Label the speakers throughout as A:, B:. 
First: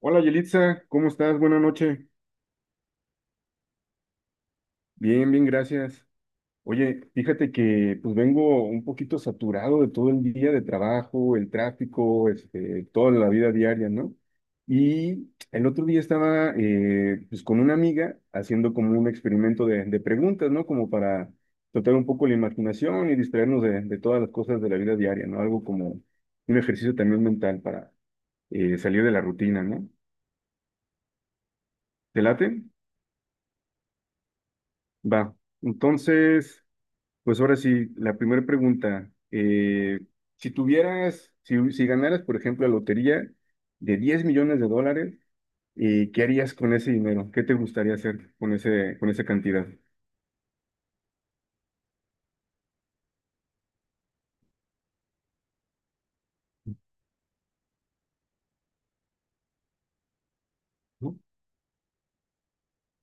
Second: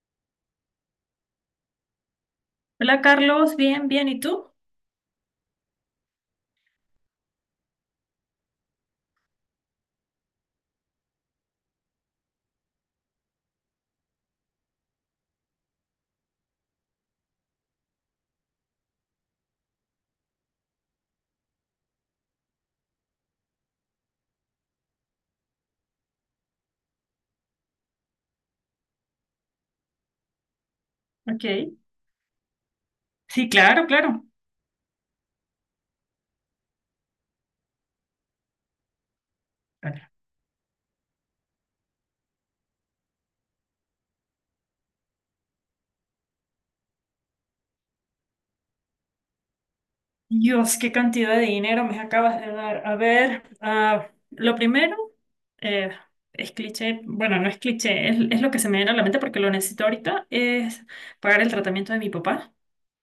A: Hola Yelitza, ¿cómo estás? Buenas noches.
B: Hola Carlos, bien, bien, ¿y tú?
A: Bien, bien, gracias. Oye, fíjate que pues vengo un poquito saturado de todo el día de trabajo, el tráfico, toda la vida diaria, ¿no? Y el otro día estaba pues con una amiga haciendo como un experimento de preguntas, ¿no? Como para tratar un poco la imaginación y distraernos de todas las cosas de la vida diaria, ¿no? Algo como un ejercicio también mental para salir de la rutina, ¿no?
B: Ok.
A: ¿Te late?
B: Sí, claro, claro.
A: Va. Entonces. Pues ahora sí, la primera pregunta.
B: Claro.
A: Si tuvieras, si ganaras, por ejemplo, la lotería de 10 millones de dólares, ¿qué harías con ese dinero? ¿Qué te gustaría hacer con esa cantidad?
B: Dios, qué cantidad de dinero me acabas de dar. A ver, lo primero eh, es cliché, bueno, no es cliché, es lo que se me viene a la mente porque lo necesito ahorita, es
A: ¿No?
B: pagar el tratamiento de mi papá,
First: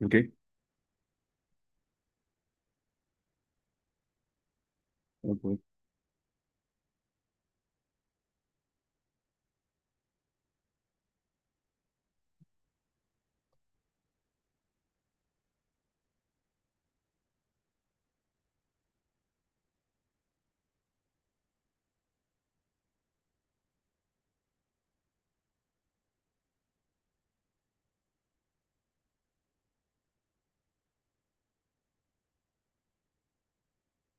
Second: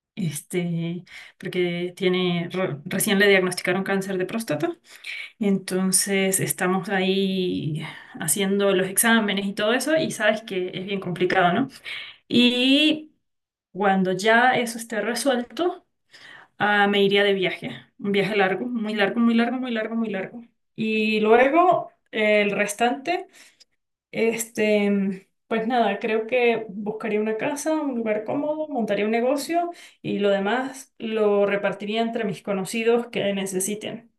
A: ¿Ok?
B: este, porque tiene, recién le diagnosticaron cáncer de próstata,
A: Ok.
B: entonces estamos ahí haciendo los exámenes y todo eso y sabes que es bien complicado, ¿no? Y Cuando ya eso esté resuelto, me iría de viaje. Un viaje largo, muy largo, muy largo, muy largo, muy largo. Y luego el restante, pues nada, creo que buscaría una casa, un lugar cómodo, montaría un negocio y lo demás lo repartiría entre mis conocidos que necesiten.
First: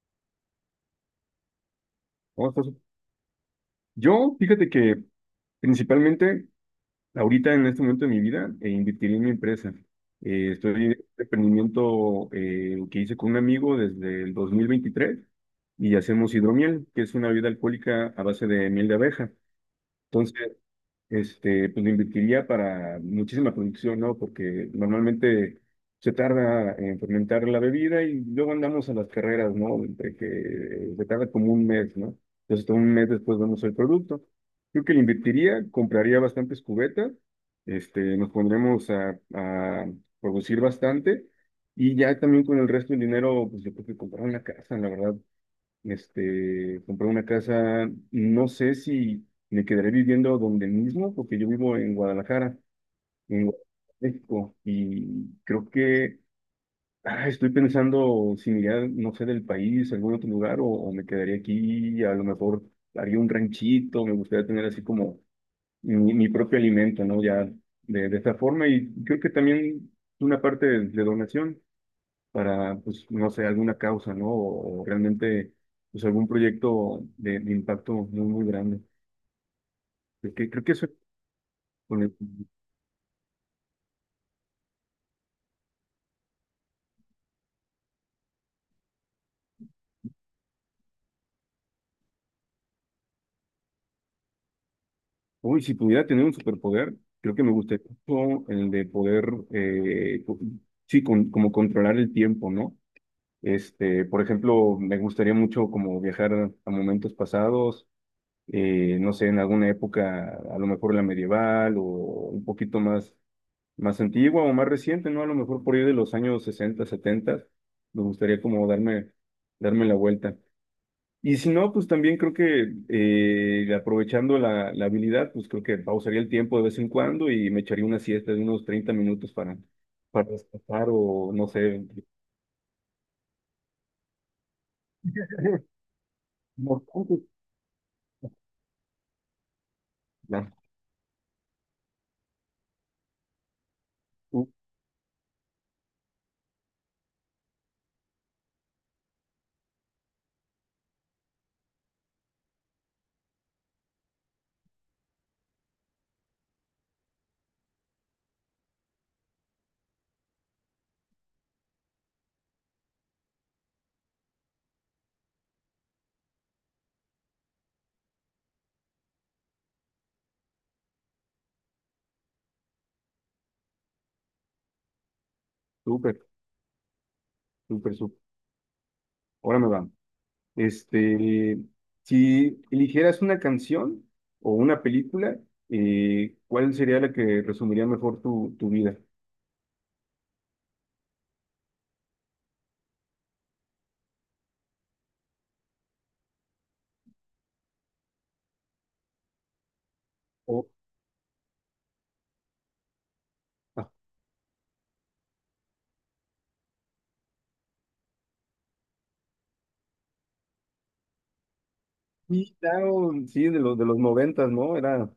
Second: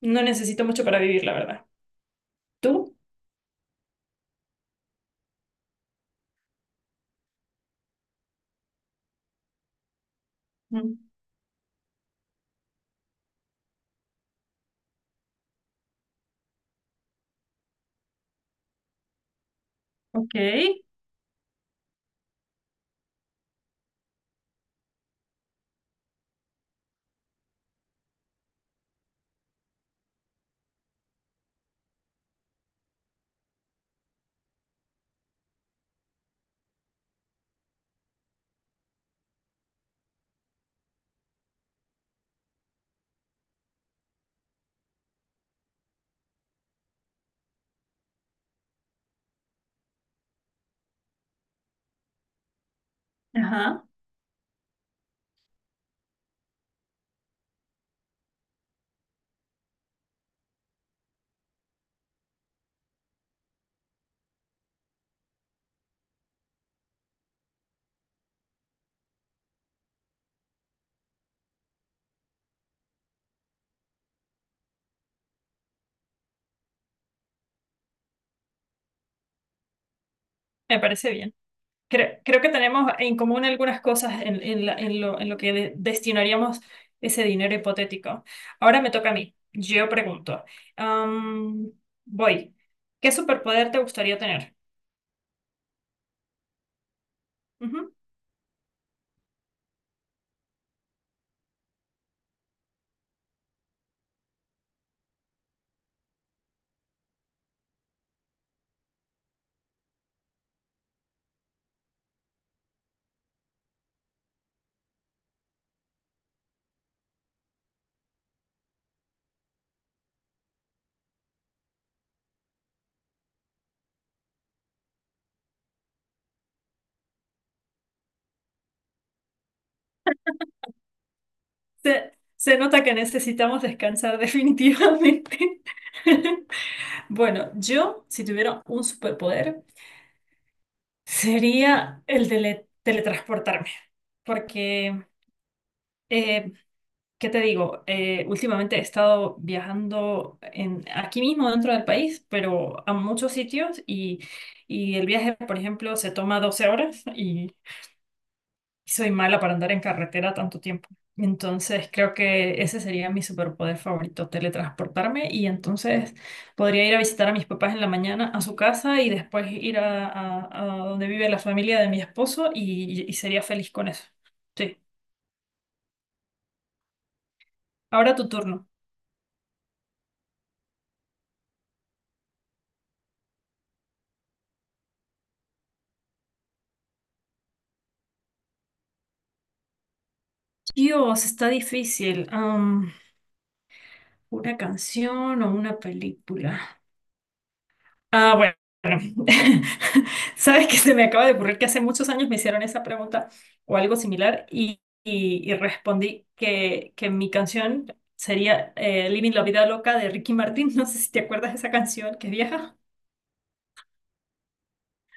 B: No necesito mucho para vivir, la verdad.
A: Vamos, pues.
B: ¿Tú?
A: Yo, fíjate que principalmente ahorita en este momento de mi vida, invertiría en mi empresa. Estoy en
B: Mm.
A: este emprendimiento que hice con un amigo desde el 2023, y hacemos hidromiel, que es una bebida alcohólica a base de miel de abeja.
B: Ok.
A: Entonces, pues lo invertiría para muchísima producción, ¿no? Porque normalmente se tarda en fermentar la bebida y luego andamos a las carreras, ¿no? Entre que se tarda como un mes, ¿no? Entonces, todo un mes después vemos el producto. Creo que le invertiría, compraría bastantes cubetas, nos pondremos a producir bastante y ya también con el resto del dinero, pues yo creo que comprar una casa, la verdad, compré una casa, no sé si me quedaré viviendo donde mismo, porque yo vivo en Guadalajara, en
B: Ajá,
A: México, y creo que estoy pensando si me iría, no sé, del país, a algún otro lugar, o, me quedaría aquí, a lo mejor haría un ranchito, me gustaría tener así como mi propio alimento, ¿no? Ya de esta forma, y creo que también una parte de donación para, pues, no sé, alguna causa, ¿no? O, realmente, pues, algún proyecto de impacto muy, muy grande. Creo que
B: me
A: eso.
B: parece bien.
A: con el-
B: Creo que tenemos en común algunas cosas en en lo que destinaríamos ese dinero hipotético. Ahora me toca a mí. Yo pregunto. Am, voy. ¿Qué superpoder te gustaría tener?
A: Uy, si pudiera tener un superpoder, creo que me gustaría
B: Ujú.
A: mucho el de poder, eh, co- sí, como controlar el tiempo, ¿no? Por ejemplo, me gustaría mucho como viajar a momentos pasados, no sé, en alguna época, a lo mejor la medieval o un poquito más antigua o más reciente, ¿no? A lo mejor por ir de los años 60 70, me gustaría como darme la vuelta. Y si no, pues también creo que aprovechando la habilidad, pues creo que pausaría el tiempo de vez en cuando y me echaría una siesta de unos 30 minutos para descansar o no sé.
B: Se nota que necesitamos descansar definitivamente.
A: No,
B: Bueno, yo, si tuviera un superpoder, sería el de teletransportarme. Porque eh, ¿qué te digo? Últimamente he estado viajando aquí mismo dentro del país, pero a muchos sitios y el viaje, por ejemplo, se toma 12 horas y soy mala para andar en carretera tanto tiempo. Entonces creo que ese sería mi superpoder favorito, teletransportarme y entonces podría ir a visitar a mis papás en la mañana a su casa y después ir a donde vive la familia de mi esposo y sería feliz con eso. Sí,
A: súper, súper,
B: ahora
A: súper.
B: tu turno.
A: Ahora me va. Este, si eligieras una canción o una película, ¿cuál sería la que resumiría mejor tu vida?
B: Dios, está difícil. ¿Una canción o una película? Ah, bueno.
A: Oh,
B: Sabes que se me acaba de ocurrir que hace muchos años me hicieron esa pregunta o
A: ah,
B: algo similar y, y respondí que mi canción sería Living la Vida Loca de Ricky Martin. No sé si te acuerdas de esa canción que es
A: sí,
B: vieja.
A: claro, sí, de los noventas, ¿no? Era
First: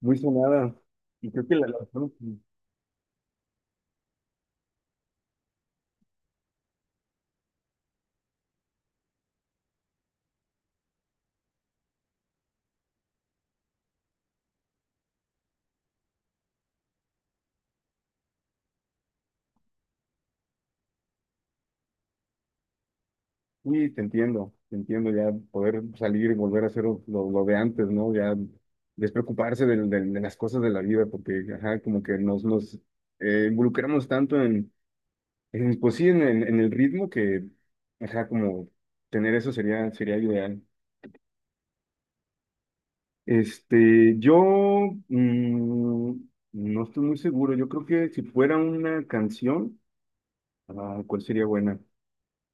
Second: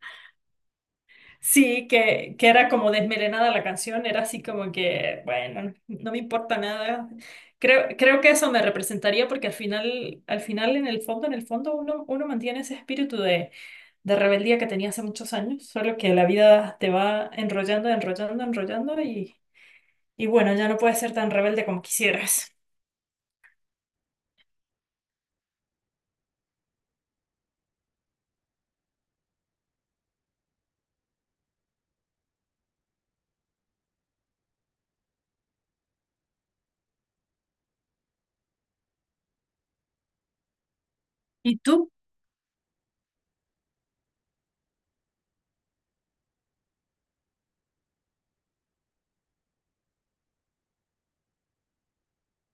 A: muy sonada. Y creo que
B: Sí,
A: sí,
B: que era como desmelenada la canción, era así como que, bueno, no me importa nada. Creo que eso me representaría porque al final, en el fondo, uno mantiene ese espíritu de rebeldía que tenía hace muchos años, solo que la vida te va enrollando, enrollando, enrollando y bueno, ya no puedes ser tan rebelde como quisieras.
A: sí, te entiendo ya poder salir y volver a hacer lo de antes, ¿no? Ya despreocuparse de las cosas de la vida, porque ajá, como que nos involucramos tanto en. Pues sí, en el ritmo que, ajá, como tener eso sería ideal.
B: ¿Y tú?
A: Yo mm, no estoy muy seguro. Yo creo que si fuera una canción, ¿cuál sería buena?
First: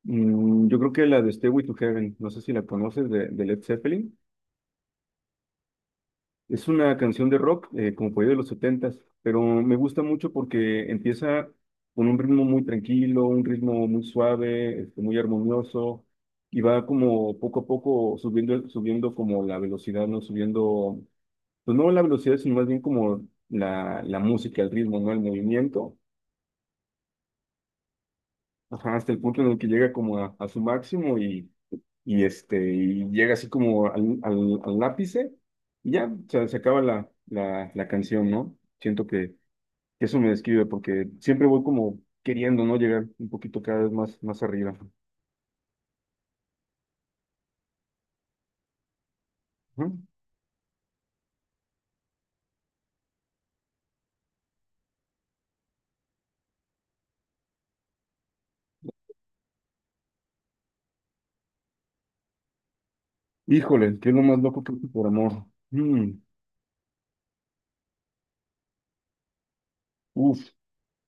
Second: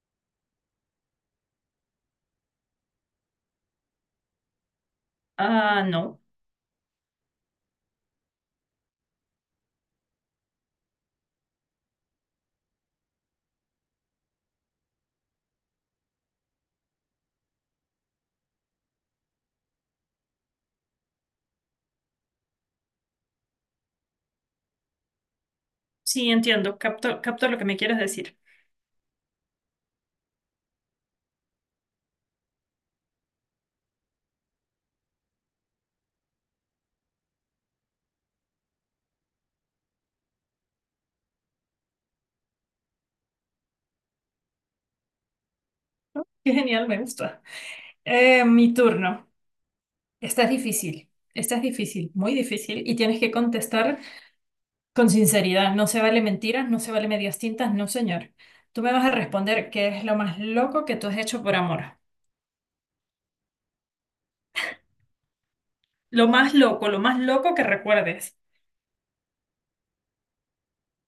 A: Yo creo que la de Stairway to Heaven, no sé si la conoces de Led Zeppelin.
B: Ah, no.
A: Es una canción de rock, como por ahí de los setentas, pero me gusta mucho porque empieza con un ritmo muy tranquilo, un ritmo muy suave, muy armonioso, y va como poco a poco subiendo, subiendo como la velocidad, ¿no? Subiendo, pues no la velocidad, sino más bien como la música, el ritmo, ¿no? El movimiento.
B: Sí, entiendo, capto, capto lo que me quieres decir.
A: Ajá, hasta el punto en el que llega como a su máximo y llega así como al ápice y ya, o sea, se acaba la canción, ¿no? Siento que eso me describe porque siempre voy como queriendo, ¿no? Llegar un poquito cada vez más, más arriba.
B: Qué genial, me gusta. Mi turno.
A: Ajá.
B: Esta es difícil, muy difícil, y tienes que contestar con sinceridad. No se vale mentiras, no se vale medias tintas, no señor. Tú me vas a responder qué es lo más loco que tú has hecho por amor.
A: Híjole, ¿qué es lo más loco que hice por amor? Mm,
B: Lo más loco que recuerdes.
A: uf,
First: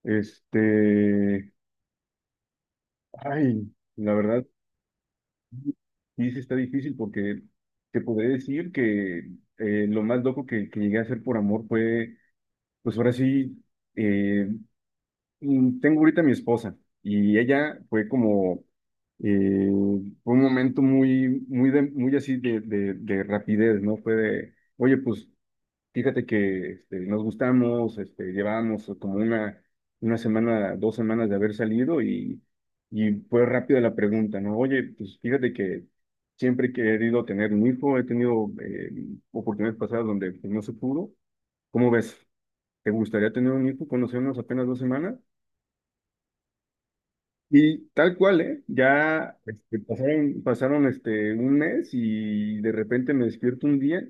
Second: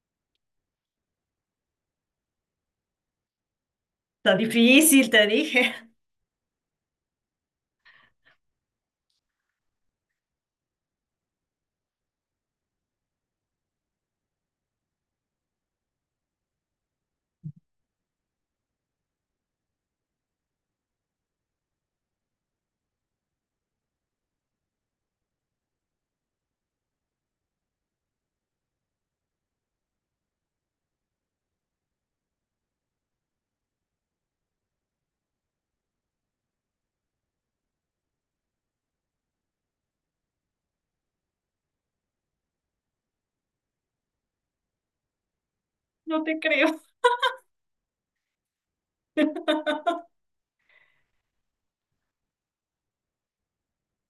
A: este, ay, la
B: Está
A: verdad.
B: difícil, te dije.
A: Sí, sí está difícil porque te podré decir que lo más loco que llegué a hacer por amor fue, pues ahora sí, eh, tengo ahorita a mi esposa y ella fue como, eh, fue un momento muy, muy, muy así de rapidez, ¿no? Fue de, oye, pues fíjate que nos gustamos, llevábamos como una semana, 2 semanas de haber salido y fue rápida la pregunta, ¿no? Oye, pues fíjate que siempre he querido tener un hijo, he tenido oportunidades pasadas donde pues, no se pudo. ¿Cómo ves? ¿Te gustaría tener un hijo? Conocernos apenas 2 semanas.
B: No te creo,
A: Y tal cual, ¿eh? Ya pasaron un mes y de repente me despierto un día.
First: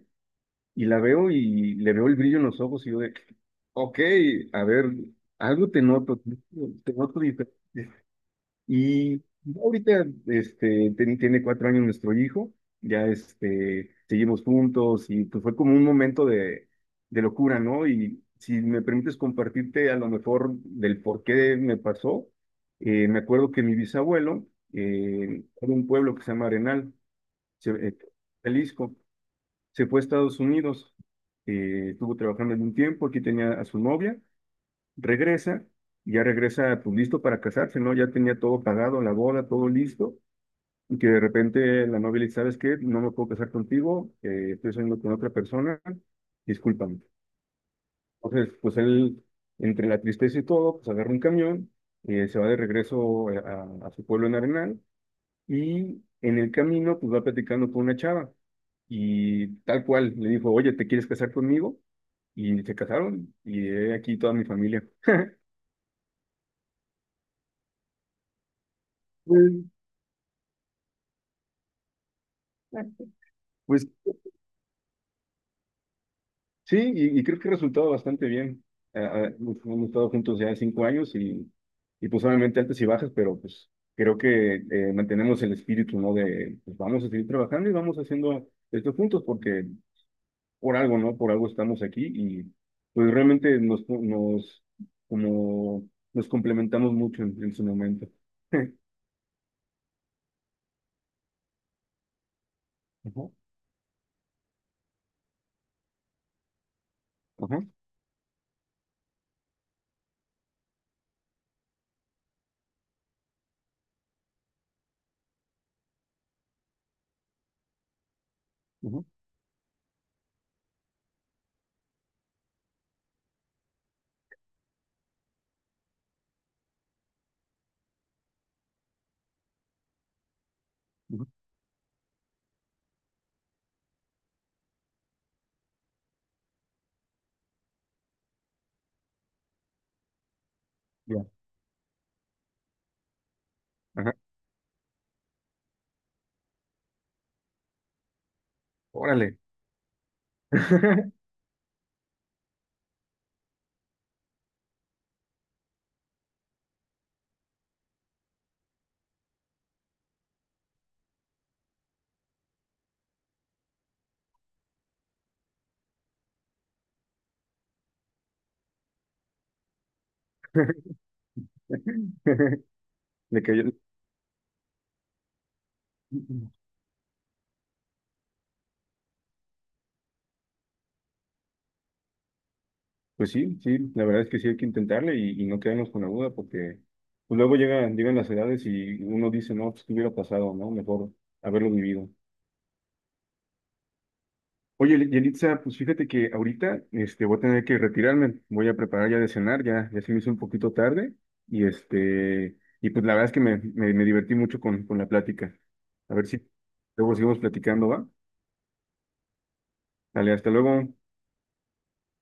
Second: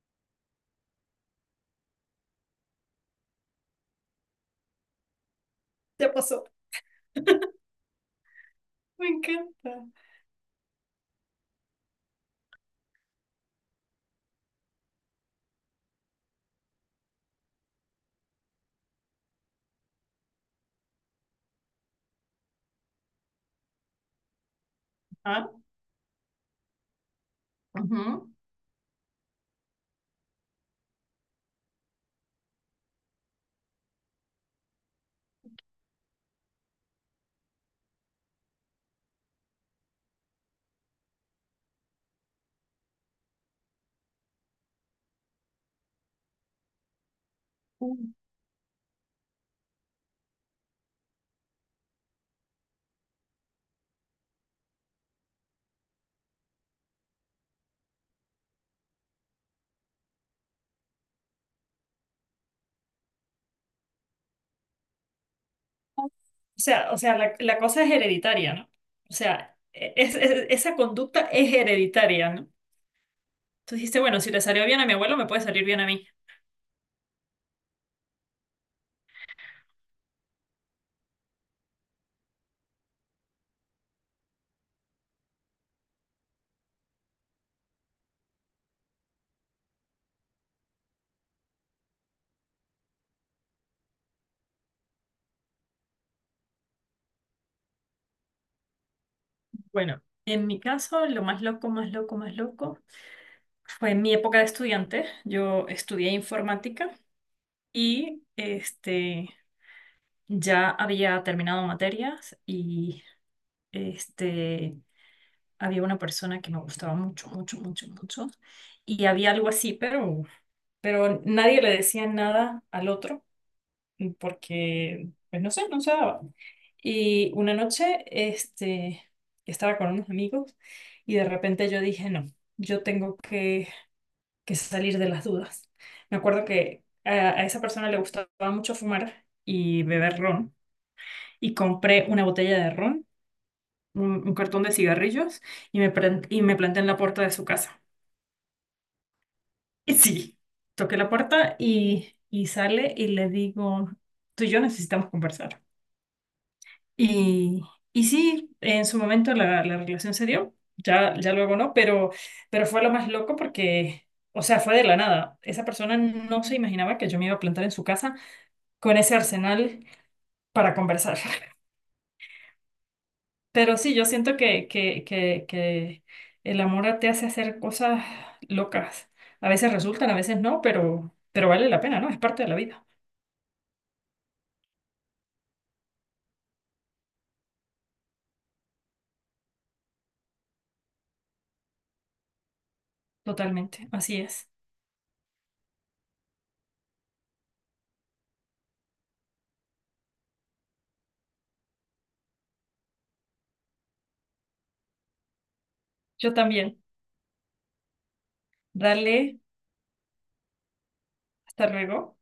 A: Y la veo y le veo el brillo en los ojos y yo de, ok, a ver, algo
B: te pasó.
A: te noto diferente.
B: Me
A: Y ya
B: encanta.
A: ahorita, tiene 4 años nuestro hijo, ya seguimos juntos y pues fue como un momento de locura, ¿no? Y si me permites compartirte a lo mejor del por qué me pasó, me acuerdo que mi bisabuelo
B: Ah,
A: era de un pueblo que se llama Arenal, se- eh,
B: ujú.
A: Jalisco. Se fue a Estados Unidos, estuvo trabajando en un tiempo, aquí tenía a su novia, regresa, ya regresa pues listo para casarse, ¿no? Ya tenía todo pagado, la boda, todo listo, y que de repente la novia le dice, ¿sabes qué? No me puedo casar contigo, estoy saliendo con otra persona, discúlpame.
B: Mm.
A: Entonces, pues él, entre la tristeza y todo, pues agarra un camión, se va de regreso a su pueblo en Arenal, y en el camino, pues va platicando con una chava. Y tal cual, le dijo, oye, ¿te quieres casar conmigo? Y se casaron. Y he aquí toda mi familia.
B: O sea, la cosa es hereditaria, ¿no? O sea,
A: Mm.
B: esa conducta es hereditaria, ¿no? Tú
A: Pues
B: dijiste, bueno, si le salió bien a mi abuelo, me puede salir bien a mí.
A: sí, y creo que ha resultado bastante bien. Ah, hemos estado juntos ya 5 años y pues obviamente altas y bajas, pero pues creo que mantenemos el espíritu, ¿no? De pues vamos a seguir trabajando y vamos haciendo esto juntos porque por algo, ¿no? Por algo estamos aquí y pues realmente nos, como, nos complementamos mucho en su momento.
B: Bueno, en mi caso, lo más loco, más loco, más loco
A: Ajá,
B: fue en mi época de estudiante. Yo estudié informática
A: ajá,
B: y ya había terminado materias y este, había una persona que me gustaba mucho, mucho, mucho, mucho.
A: ajá,
B: Y había algo así, pero nadie le decía nada al otro. Porque, pues no sé, no se daba. Y una noche, estaba con unos amigos y de
A: ajá,
B: repente yo dije, no, yo tengo que salir de las dudas. Me acuerdo que a esa persona le gustaba mucho fumar y beber ron
A: ya,
B: y compré una botella de ron,
A: ajá.
B: un cartón de cigarrillos y y me planté en la puerta de su casa.
A: Órale.
B: Y sí, toqué la puerta y sale y le digo, tú y yo necesitamos conversar. Y, y sí, en su momento la relación se dio, ya, ya luego no, pero fue lo más loco porque, o sea, fue de la nada. Esa persona no se imaginaba que yo me iba a plantar en su casa con ese arsenal para conversar.
A: Le cayó-
B: Pero sí, yo siento que, que el amor te hace hacer cosas locas. A veces resultan, a veces no, pero vale la pena, ¿no? Es parte de la vida,
A: Pues sí, sí, la verdad es que sí hay que intentarle y no quedarnos con la duda porque pues luego llegan las edades y uno dice, no, pues qué hubiera pasado, ¿no? Mejor haberlo vivido.
B: totalmente. Así es.
A: Oye, Yelitza, pues fíjate que ahorita voy a tener que retirarme, voy a preparar ya de cenar, ya se me hizo un poquito tarde y y pues la verdad es que me divertí mucho con la plática. A ver
B: Yo
A: si
B: también.
A: luego seguimos platicando, ¿va?
B: Dale,
A: Dale, hasta luego.
B: hasta luego.